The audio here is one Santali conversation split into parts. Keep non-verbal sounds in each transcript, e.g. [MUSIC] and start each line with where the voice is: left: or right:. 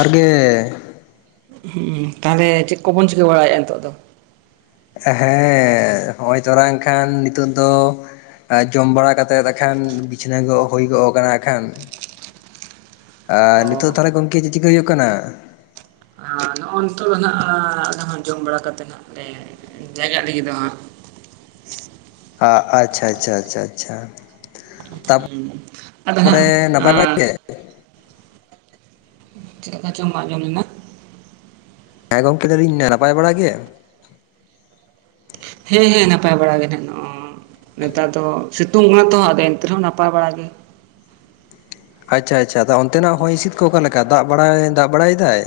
left: ᱟᱨᱜᱮ
right: ᱦᱩᱸ ᱛᱟᱦᱚᱞᱮ ᱪᱮᱫ ᱠᱚᱵᱚᱱ ᱪᱤᱠᱟᱹ ᱵᱟᱲᱟᱭᱮᱫᱼᱟ ᱱᱤᱛᱚᱜ ᱫᱚ?
left: ᱦᱮᱸᱻ ᱱᱚᱜᱼᱚᱭ ᱛᱚᱨᱟᱝ ᱟᱠᱷᱟᱱ ᱱᱤᱛᱚᱜ ᱫᱚ ᱡᱚᱢ ᱵᱟᱲᱟ ᱠᱟᱛᱮᱫ ᱮᱠᱷᱟᱱ ᱵᱤᱪᱷᱱᱟᱹ ᱠᱚ ᱦᱩᱭ ᱜᱚᱜ ᱠᱟᱱᱟ ᱮᱠᱷᱟᱱ ᱟᱨ ᱱᱤᱛᱚᱜ ᱫᱚ
right: ᱚ
left: ᱛᱟᱦᱚᱞᱮ ᱜᱚᱢᱠᱮ ᱪᱮᱫ ᱪᱤᱠᱟᱹ ᱦᱩᱭᱩᱜ ᱠᱟᱱᱟ?
right: ᱱᱚᱜᱼᱚ ᱩᱛᱩ ᱢᱮᱱᱟᱜᱼᱟ ᱟᱠᱷᱟᱱ ᱦᱟᱸᱜ ᱡᱚᱢ ᱵᱟᱲᱟ ᱠᱟᱛᱮᱫ ᱦᱟᱸᱜ ᱞᱮ ᱡᱟᱭᱜᱟᱜ ᱞᱟᱹᱜᱤᱫ ᱫᱚ ᱦᱟᱸᱜ
left: ᱟ ᱟᱪᱪᱷᱟ ᱟᱪᱪᱷᱟ ᱟᱪᱪᱷᱟ ᱟᱪᱪᱷᱟ
right: ᱦᱩᱸ ᱟᱫᱚ
left: ᱛᱟᱨᱯᱚᱨᱮ ᱱᱟᱯᱟᱭ ᱵᱟᱲᱟ
right: ᱦᱟᱸᱜ
left: ᱦᱮᱸ
right: ᱪᱮᱫ ᱪᱚ ᱵᱟᱝ ᱟᱸᱡᱚᱢ ᱞᱮᱱᱟ
left: ᱦᱮᱸ ᱜᱚᱢᱠᱮ ᱞᱟᱹᱭ ᱫᱟᱞᱤᱧ ᱱᱟᱯᱟᱭ ᱵᱟᱲᱟ ᱜᱮ
right: ᱦᱮᱸ ᱦᱮᱸ ᱱᱟᱯᱟᱭ ᱵᱟᱲᱟᱜ ᱜᱮ ᱱᱮᱛᱟᱨ ᱫᱚ ᱥᱤᱛᱩᱝ ᱠᱟᱱᱟ ᱛᱦᱚᱸ ᱟᱫᱚ ᱮᱱᱛᱮ ᱨᱮᱦᱚᱸ ᱱᱟᱯᱟᱭ ᱵᱟᱲᱟ ᱜᱮ
left: ᱟᱪᱪᱷᱟ ᱟᱪᱪᱷᱟ ᱟᱫᱚ ᱚᱱᱛᱮᱱᱟᱜ ᱦᱚᱭ ᱦᱤᱸᱥᱤᱫ ᱠᱚ ᱚᱠᱟ ᱞᱮᱠᱟ ᱫᱟᱜ ᱵᱟᱲᱟᱭ ᱫᱟᱜ ᱵᱟᱲᱟᱭᱮᱫᱟᱭ?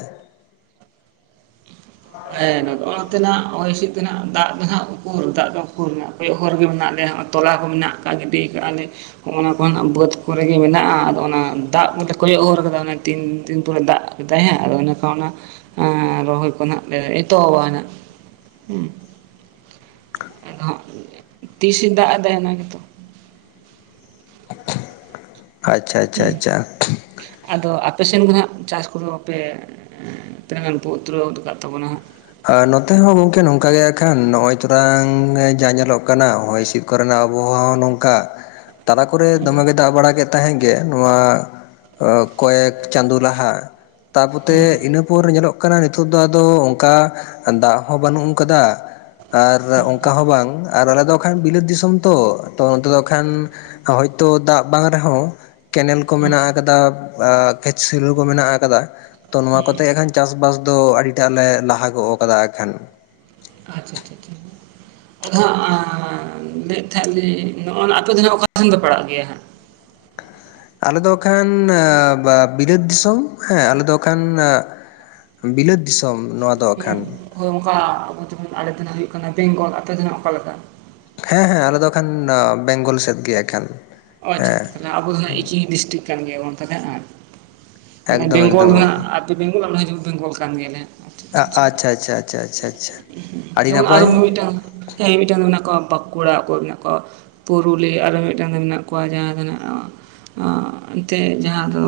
right: ᱦᱮᱸ ᱱᱚᱜᱼᱚᱛᱮᱱᱟᱜ ᱦᱚᱭ ᱦᱤᱸᱥᱤᱫ ᱛᱮ ᱫᱟᱜ ᱫᱚ ᱦᱟᱸᱜ ᱩᱠᱩᱨ ᱫᱟᱜ ᱫᱚ ᱩᱠᱩᱨ ᱨᱮᱱᱟᱜ ᱠᱚᱭᱚᱜ ᱦᱚᱨ ᱜᱮ ᱢᱮᱱᱟᱜ ᱞᱮᱭᱟ ᱛᱚᱞᱟ ᱠᱚ ᱢᱮᱱᱟᱜ ᱟᱠᱟᱫ ᱜᱤᱰᱤ ᱟᱠᱟᱫ ᱞᱮ ᱱᱚᱜ ᱚᱱᱟ ᱠᱚᱨᱮᱱᱟᱜ ᱵᱟᱹᱫᱽ ᱠᱚᱨᱮ ᱜᱮ ᱢᱮᱱᱟᱜᱼᱟ ᱟᱫᱚ ᱚᱱᱟ ᱫᱟᱜ ᱠᱚ ᱠᱚᱭᱚᱜ ᱦᱚᱨ ᱠᱟᱫᱟ ᱛᱤᱱ ᱫᱤᱱ ᱯᱚᱨᱮ ᱫᱟᱜ ᱛᱟᱸᱦᱮᱡᱼᱟ ᱟᱫᱚ ᱚᱱᱮ ᱠᱚ ᱚᱱᱟ ᱮᱸ ᱨᱚᱦᱚᱭ ᱠᱚ ᱦᱟᱸᱜ ᱞᱮ ᱮᱛᱚᱦᱚᱵᱟ ᱟᱫᱚ ᱦᱟᱸᱜ ᱛᱤᱥᱮ ᱫᱟᱜ ᱟᱫᱟᱭ ᱚᱱᱟ ᱜᱮᱛᱚ
left: ᱟᱪᱷᱟ ᱟᱪᱷᱟ
right: ᱦᱩᱸ
left: ᱟᱪᱷᱟ
right: ᱟᱫᱚ ᱟᱯᱮᱥᱮᱫ ᱫᱚ ᱦᱟᱸᱜ ᱪᱟᱥ ᱠᱚᱫᱚᱯᱮ ᱩᱸᱜ ᱛᱤᱱᱟᱹᱜ ᱜᱟᱱ ᱯᱮ ᱩᱛᱱᱟᱹᱣ ᱠᱟᱜ ᱛᱟᱵᱚᱱᱟ ᱦᱟᱸᱜ?
left: ᱟ ᱱᱚᱛᱮ ᱦᱚᱸ ᱜᱚᱝᱠᱮ ᱱᱚᱝᱠᱟ ᱜᱮ ᱟᱜ ᱠᱷᱟᱱ ᱱᱚᱜᱼᱚᱭ ᱛᱚᱨᱟᱝ ᱡᱟ ᱧᱮᱞᱚᱜ ᱠᱟᱱᱟ ᱦᱚᱭ ᱦᱤᱸᱥᱤᱫ ᱠᱚᱨᱮᱱᱟᱜ ᱟᱵᱚᱦᱟᱣᱟ ᱦᱚᱸ ᱱᱚᱝᱠᱟ ᱛᱟᱞᱟ ᱠᱚᱨᱮ ᱫᱚᱢᱮ ᱜᱮ ᱫᱟᱜ ᱵᱟᱲᱟ ᱠᱮᱫ ᱛᱟᱦᱮᱸ ᱜᱮ ᱱᱚᱣᱟ ᱠᱚᱭᱮᱠ ᱪᱟᱸᱫᱳ ᱞᱟᱦᱟ ᱛᱟᱯᱚᱛᱮ ᱤᱱᱟᱹ ᱯᱚᱨ ᱧᱮᱞᱚᱜ ᱠᱟᱱᱟ ᱱᱤᱛᱚᱜ ᱫᱚ ᱟᱫᱚ ᱚᱱᱠᱟ ᱫᱟᱜ ᱦᱚᱸ ᱵᱟᱹᱱᱩᱜ ᱠᱟᱫᱟ ᱟᱨ ᱚᱱᱠᱟ ᱦᱚᱸ ᱵᱟᱝ ᱟᱨ ᱟᱞᱮ ᱫᱚ ᱟᱠᱷᱟᱱ ᱵᱤᱞᱟᱹᱛ ᱫᱤᱥᱚᱢ ᱛᱚ ᱛᱚ ᱚᱱᱛᱮ ᱫᱚ ᱟᱠᱷᱟᱱ ᱦᱚᱭᱛᱳ ᱫᱟᱜ ᱵᱟᱝ ᱨᱮᱦᱚᱸ ᱠᱮᱱᱮᱞ ᱠᱚ
right: ᱦᱩᱸ
left: ᱢᱮᱱᱟᱜ ᱟᱠᱟᱫᱟ ᱠᱷᱮᱪᱞᱩ ᱠᱚ ᱢᱮᱱᱟᱜ ᱟᱠᱟᱫᱟ ᱛᱚ ᱱᱚᱣᱟ ᱠᱚᱛᱮ ᱟᱠᱷᱟᱱ ᱪᱟᱥᱵᱟᱥ ᱫᱚ ᱟᱹᱰᱤᱴᱟᱜ ᱞᱮ ᱞᱟᱦᱟ ᱜᱚᱫ ᱟᱠᱟᱫᱟ ᱟᱠᱷᱟᱱ
right: ᱟᱪᱪᱷᱟ ᱟᱪᱪᱷᱟ ᱟᱫᱚ ᱦᱟᱸᱜ ᱟᱸᱻ ᱞᱟᱹᱭᱮᱫ ᱛᱟᱦᱮᱸᱜ ᱞᱤᱧ ᱱᱚᱜᱼᱚᱭ ᱟᱯᱮ ᱫᱚ ᱱᱟᱜ ᱚᱠᱟ ᱥᱮᱱ ᱯᱮ ᱯᱟᱲᱟᱜ ᱜᱮᱭᱟ ᱦᱟᱸᱜ
left: ᱟᱞᱮ ᱫᱚ ᱟᱠᱷᱟᱱ ᱵᱤᱨᱟᱹᱫ ᱫᱤᱥᱚᱢ ᱦᱮᱸ ᱟᱞᱮᱫ ᱫᱚ ᱟᱠᱷᱟᱱ ᱟᱸ ᱵᱤᱞᱟᱹᱛ ᱫᱤᱥᱚᱢ ᱱᱚᱣᱟ ᱫᱚ
right: ᱢᱟᱱᱮ
left: ᱟᱠᱷᱟᱱ
right: ᱦᱳᱭ ᱚᱱᱠᱟ [UNINTELLIGIBLE] ᱟᱞᱮ ᱛᱮ ᱦᱩᱭᱩᱜ ᱠᱟᱱᱟ᱾ ᱟᱯᱮ ᱫᱚ ᱱᱚᱜ ᱚᱠᱟᱮᱠᱟ?
left: ᱦᱮᱸ ᱦᱮᱸ ᱟᱞᱮᱚ ᱮᱠᱷᱟᱱ ᱵᱮᱝᱜᱚᱞ ᱥᱮᱫ ᱜᱮ ᱮᱠᱷᱮᱱ᱾
right: ᱚᱸ ᱟᱪᱪᱷᱟ ᱛᱟᱦᱞᱮ ᱟᱵᱚ ᱫᱚ ᱦᱟᱸᱜ ᱮᱠᱤ ᱰᱤᱥᱴᱤᱠ ᱠᱟᱱ ᱜᱮᱭᱟ ᱵᱟᱝ ᱛᱟᱦᱚᱞᱮ ᱦᱟᱸᱜ ᱢᱟᱱᱮ
left: ᱮᱠᱫᱚᱢ
right: ᱵᱮᱝᱜᱚᱞ
left: ᱮᱠᱫᱚᱢ ᱜᱚᱢᱠᱮ
right: ᱨᱮᱱᱟᱜ ᱵᱮᱝᱜᱚᱞ ᱟᱨ ᱦᱤᱡᱩᱜ ᱵᱮᱝᱜᱚᱞ ᱠᱟᱱ ᱜᱮᱭᱟᱞᱮ ᱦᱟᱜ᱾
left: ᱟᱪᱪᱷᱟ ᱟᱪᱪᱷᱟ ᱪᱷᱟ ᱪᱷᱟ ᱪᱷᱟ ᱟᱹᱰᱤ
right: ᱡᱮᱢᱚᱱ ᱟᱨᱚ
left: ᱱᱟᱯᱟᱭ᱾
right: ᱢᱤᱼᱢᱤᱫᱴᱟᱝ ᱦᱮᱸ ᱢᱤᱫᱴᱟᱝ ᱫᱚ ᱢᱮᱱᱟᱜ ᱠᱚᱣᱟ ᱵᱟᱸᱠᱩᱲᱟ, ᱚᱠᱚ ᱢᱮᱱᱟᱜ ᱠᱚᱣᱟ ᱯᱩᱨᱩᱞᱤ ᱟᱨᱚ ᱢᱤᱫᱴᱟᱝ ᱫᱚ ᱢᱮᱱᱟᱜ ᱠᱚᱣᱟ ᱡᱟᱦᱟᱸ ᱫᱚᱱᱟ ᱚᱸ ᱚᱸᱻ ᱮᱱᱛᱮᱫ ᱡᱟᱦᱟᱸ ᱫᱚ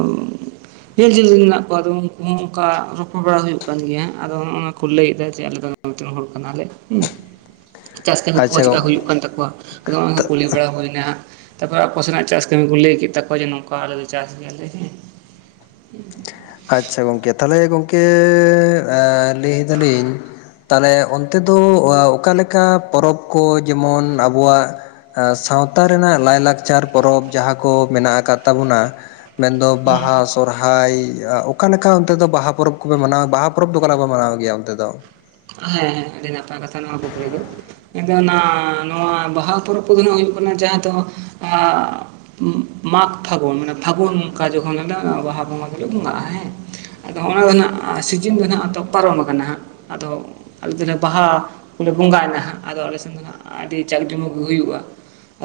right: ᱡᱤᱞ ᱡᱷᱟᱹᱞ ᱨᱮ ᱢᱮᱱᱟᱜ ᱠᱚᱣᱟ ᱟᱫᱚ ᱩᱱᱠᱩ ᱦᱚᱸ ᱚᱱᱠᱟ ᱨᱚᱯᱚᱲ ᱵᱟᱲᱟ ᱦᱩᱭᱩᱜ ᱠᱟᱱ ᱜᱮᱭᱟ ᱟᱫᱚᱜ ᱚᱱᱟ ᱠᱚ ᱞᱟᱹᱭ ᱮᱫᱟ ᱡᱮ ᱟᱞᱮ ᱫᱚ ᱢᱤᱫᱴᱮᱱ ᱦᱚᱲ ᱠᱟᱱᱟᱞᱮ᱾
left: [INAUDIBLE]
right: ᱪᱟᱥ ᱠᱟᱹᱢᱤ ᱠᱚᱦᱚᱸ
left: ᱟᱪᱪᱷᱟ
right: ᱪᱮᱫᱠᱟ
left: ᱜᱚᱢᱠᱮ
right: ᱦᱩᱭᱩᱜ ᱠᱟᱱ ᱛᱟᱠᱚᱣᱟ᱾ ᱟᱫᱚ ᱱᱚᱜ ᱠᱩᱞᱤ ᱵᱟᱲᱟ ᱦᱩᱭᱱᱟ ᱦᱟᱜ᱾ ᱛᱟᱯᱚᱨᱮ ᱟᱠᱳᱥᱮᱱᱟᱜ ᱪᱟᱥ ᱠᱟᱹᱢᱤ ᱠᱚ ᱞᱮᱭ ᱠᱮᱫ ᱛᱟᱠᱚᱭᱟ᱾ᱡᱮ ᱱᱚᱝᱠᱟ ᱟᱞᱮ ᱞᱮ ᱪᱟᱥ ᱜᱮᱭᱟᱞᱮ ᱦᱮᱸ᱾ [INAUDIBLE]
left: ᱟᱪᱪᱷᱟ ᱜᱚᱝᱠᱮ ᱛᱟᱦᱚᱞᱮ ᱜᱚᱝᱠᱮ ᱮᱸ ᱞᱮᱭ ᱫᱟᱞᱤᱧ ᱛᱟᱦᱚᱞᱮ ᱚᱱᱛᱮ ᱫᱚ ᱚᱠᱟᱞᱮᱠᱟ ᱯᱚᱨᱚᱵᱽ ᱠᱚ ᱡᱮᱢᱚᱱ ᱟᱵᱚᱣᱟᱜ ᱥᱟᱶᱛᱟ ᱨᱮᱱᱟᱜ ᱞᱟᱭᱼᱞᱟᱠᱪᱟᱨ ᱯᱚᱨᱚᱵᱽ ᱡᱟᱦᱟᱸ ᱠᱚ ᱢᱮᱱᱟᱜ ᱟᱠᱟᱫ ᱛᱟᱵᱚᱱᱟ᱾ ᱢᱮᱱᱫᱚ ᱵᱟᱦᱟ ᱥᱚᱨᱦᱟᱭ ᱚᱠᱟ ᱞᱮᱠᱟ ᱚᱱᱛᱮ ᱫᱚ ᱵᱟᱦᱟ ᱯᱚᱨᱚᱵᱽ ᱠᱚᱯᱮ ᱢᱟᱱᱟᱣᱟ᱾ ᱵᱟᱦᱟ ᱯᱚᱨᱚᱵᱽ ᱫᱚ ᱚᱠᱟ ᱞᱮᱠᱟᱯᱮ ᱢᱟᱱᱟᱣ ᱜᱮᱭᱟ ᱚᱱᱛᱮ ᱫᱚ?
right: ᱦᱮᱸ ᱦᱮᱸ ᱟᱹᱰᱤ ᱱᱟᱯᱟᱭ ᱠᱟᱛᱷᱟ ᱱᱚᱣᱟ ᱠᱩᱠᱞᱤ ᱫᱚ᱾ ᱟᱫᱚ ᱚᱱᱟ ᱱᱚᱣᱟ ᱵᱟᱦᱟ ᱯᱚᱨᱚᱵᱽ ᱠᱚᱫᱚ ᱱᱟᱸᱜ ᱦᱩᱭᱩᱜ ᱠᱟᱱᱟ ᱡᱟᱦᱟᱸ ᱫᱚ ᱟᱸᱻ ᱢᱟᱜᱽ ᱯᱷᱟᱹᱜᱩᱱ ᱢᱟᱱᱮ ᱯᱷᱟᱹᱜᱩᱱ ᱚᱱᱠᱟ ᱡᱚᱠᱷᱚᱱ ᱟ ᱵᱟᱦᱟ ᱵᱚᱸᱜᱟ ᱜᱮᱞᱮ ᱵᱚᱸᱜᱟᱜᱼᱟ᱾ ᱦᱮᱸ ᱟᱫᱚ ᱚᱱᱟ ᱫᱚ ᱦᱚᱸᱜ ᱥᱤᱡᱤᱱ ᱫᱚ ᱱᱟᱸᱜ ᱟᱫᱚ ᱯᱟᱨᱚᱢ ᱠᱟᱱᱟ ᱦᱟᱸᱜ᱾ ᱟᱫᱚ ᱟᱞᱮ ᱫᱚᱞᱮ ᱵᱟᱦᱟ ᱠᱚᱞᱮ ᱵᱚᱸᱜᱟᱭᱮᱱᱟ ᱦᱟᱸᱜ ᱟᱫᱚ ᱟᱞᱮᱥᱮᱱ ᱫᱚ ᱱᱟᱜ- ᱟᱹᱰᱤ ᱪᱟᱠ ᱡᱚᱢᱚᱠ ᱜᱮ ᱦᱩᱭᱩᱜᱼᱟ᱾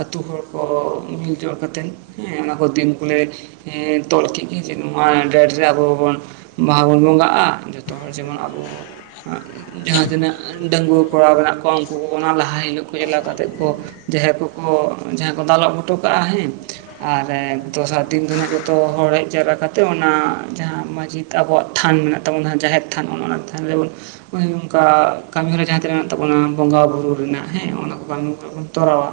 right: ᱟᱛᱳ ᱦᱚᱲ ᱠᱚ ᱦᱚᱸ ᱢᱤᱞ ᱡᱚᱲ ᱠᱟᱛᱮᱫ ᱦᱮᱸ ᱚᱱᱟ ᱠᱚ ᱫᱤᱱ ᱠᱚᱞᱮ ᱛᱚᱞᱠᱮᱜ ᱜᱮ ᱡᱮ ᱱᱚᱣᱟ ᱰᱮᱴ ᱨᱮ ᱟᱵᱚ ᱵᱚᱱ ᱵᱟᱦᱟ ᱵᱚᱱ ᱵᱚᱸᱜᱟᱜᱼᱟ ᱾ ᱡᱚᱛᱚ ᱦᱚᱲ ᱡᱮᱢᱚᱱ ᱟᱵᱚ ᱟᱸᱜ ᱡᱟᱦᱟᱸᱛᱤᱱᱟᱹᱜ ᱰᱟᱺᱜᱩᱟᱹ ᱠᱚᱲᱟ ᱢᱮᱱᱟᱜ ᱠᱚᱣᱟ ᱩᱝᱠᱩ ᱠᱚᱠᱚ ᱱᱟᱜ ᱞᱟᱦᱟ ᱦᱤᱞᱳᱜ ᱠᱚ ᱪᱟᱞᱟᱣ ᱠᱟᱛᱮᱜ ᱠᱚ ᱡᱟᱦᱟᱸᱭ ᱠᱚᱠᱚ ᱡᱟᱦᱟᱸ ᱠᱚ ᱫᱟᱞᱚᱵ ᱦᱚᱴᱚ ᱠᱟᱜᱼᱟ ᱦᱮᱸ ᱟᱨ ᱮᱸ ᱫᱚᱥᱟᱨ ᱫᱤᱱ ᱫᱚ ᱱᱟᱜ ᱡᱚᱛᱚ ᱦᱚᱲ ᱦᱮᱡ ᱡᱟᱣᱨᱟ ᱠᱟᱛᱮᱜ ᱚᱱᱟ ᱡᱟᱦᱟᱸ ᱢᱟᱹᱡᱷᱤ ᱟᱵᱚᱣᱟᱜ ᱛᱷᱟᱱ ᱢᱮᱱᱟᱜ ᱛᱟᱵᱚᱱᱟ᱾ ᱡᱟᱦᱮᱨ ᱛᱷᱟᱱ ᱚᱱ ᱚᱱᱟ ᱛᱷᱟᱱ ᱨᱮᱵᱚᱱ ᱚᱭ ᱱᱚᱝᱠᱟ ᱠᱟᱹᱢᱤᱦᱚᱨᱟ ᱡᱟᱦᱟᱸ ᱛᱤᱱᱟᱹᱜ ᱛᱟᱵᱚᱱᱟ ᱵᱚᱸᱜᱟ ᱵᱩᱨᱩ ᱨᱮᱱᱟᱜ ᱦᱮᱸ ᱚᱱᱟ ᱠᱚ ᱵᱟᱝ ᱵᱚᱱ ᱱᱟᱜ ᱵᱚᱱ ᱛᱚᱨᱟᱣᱟ᱾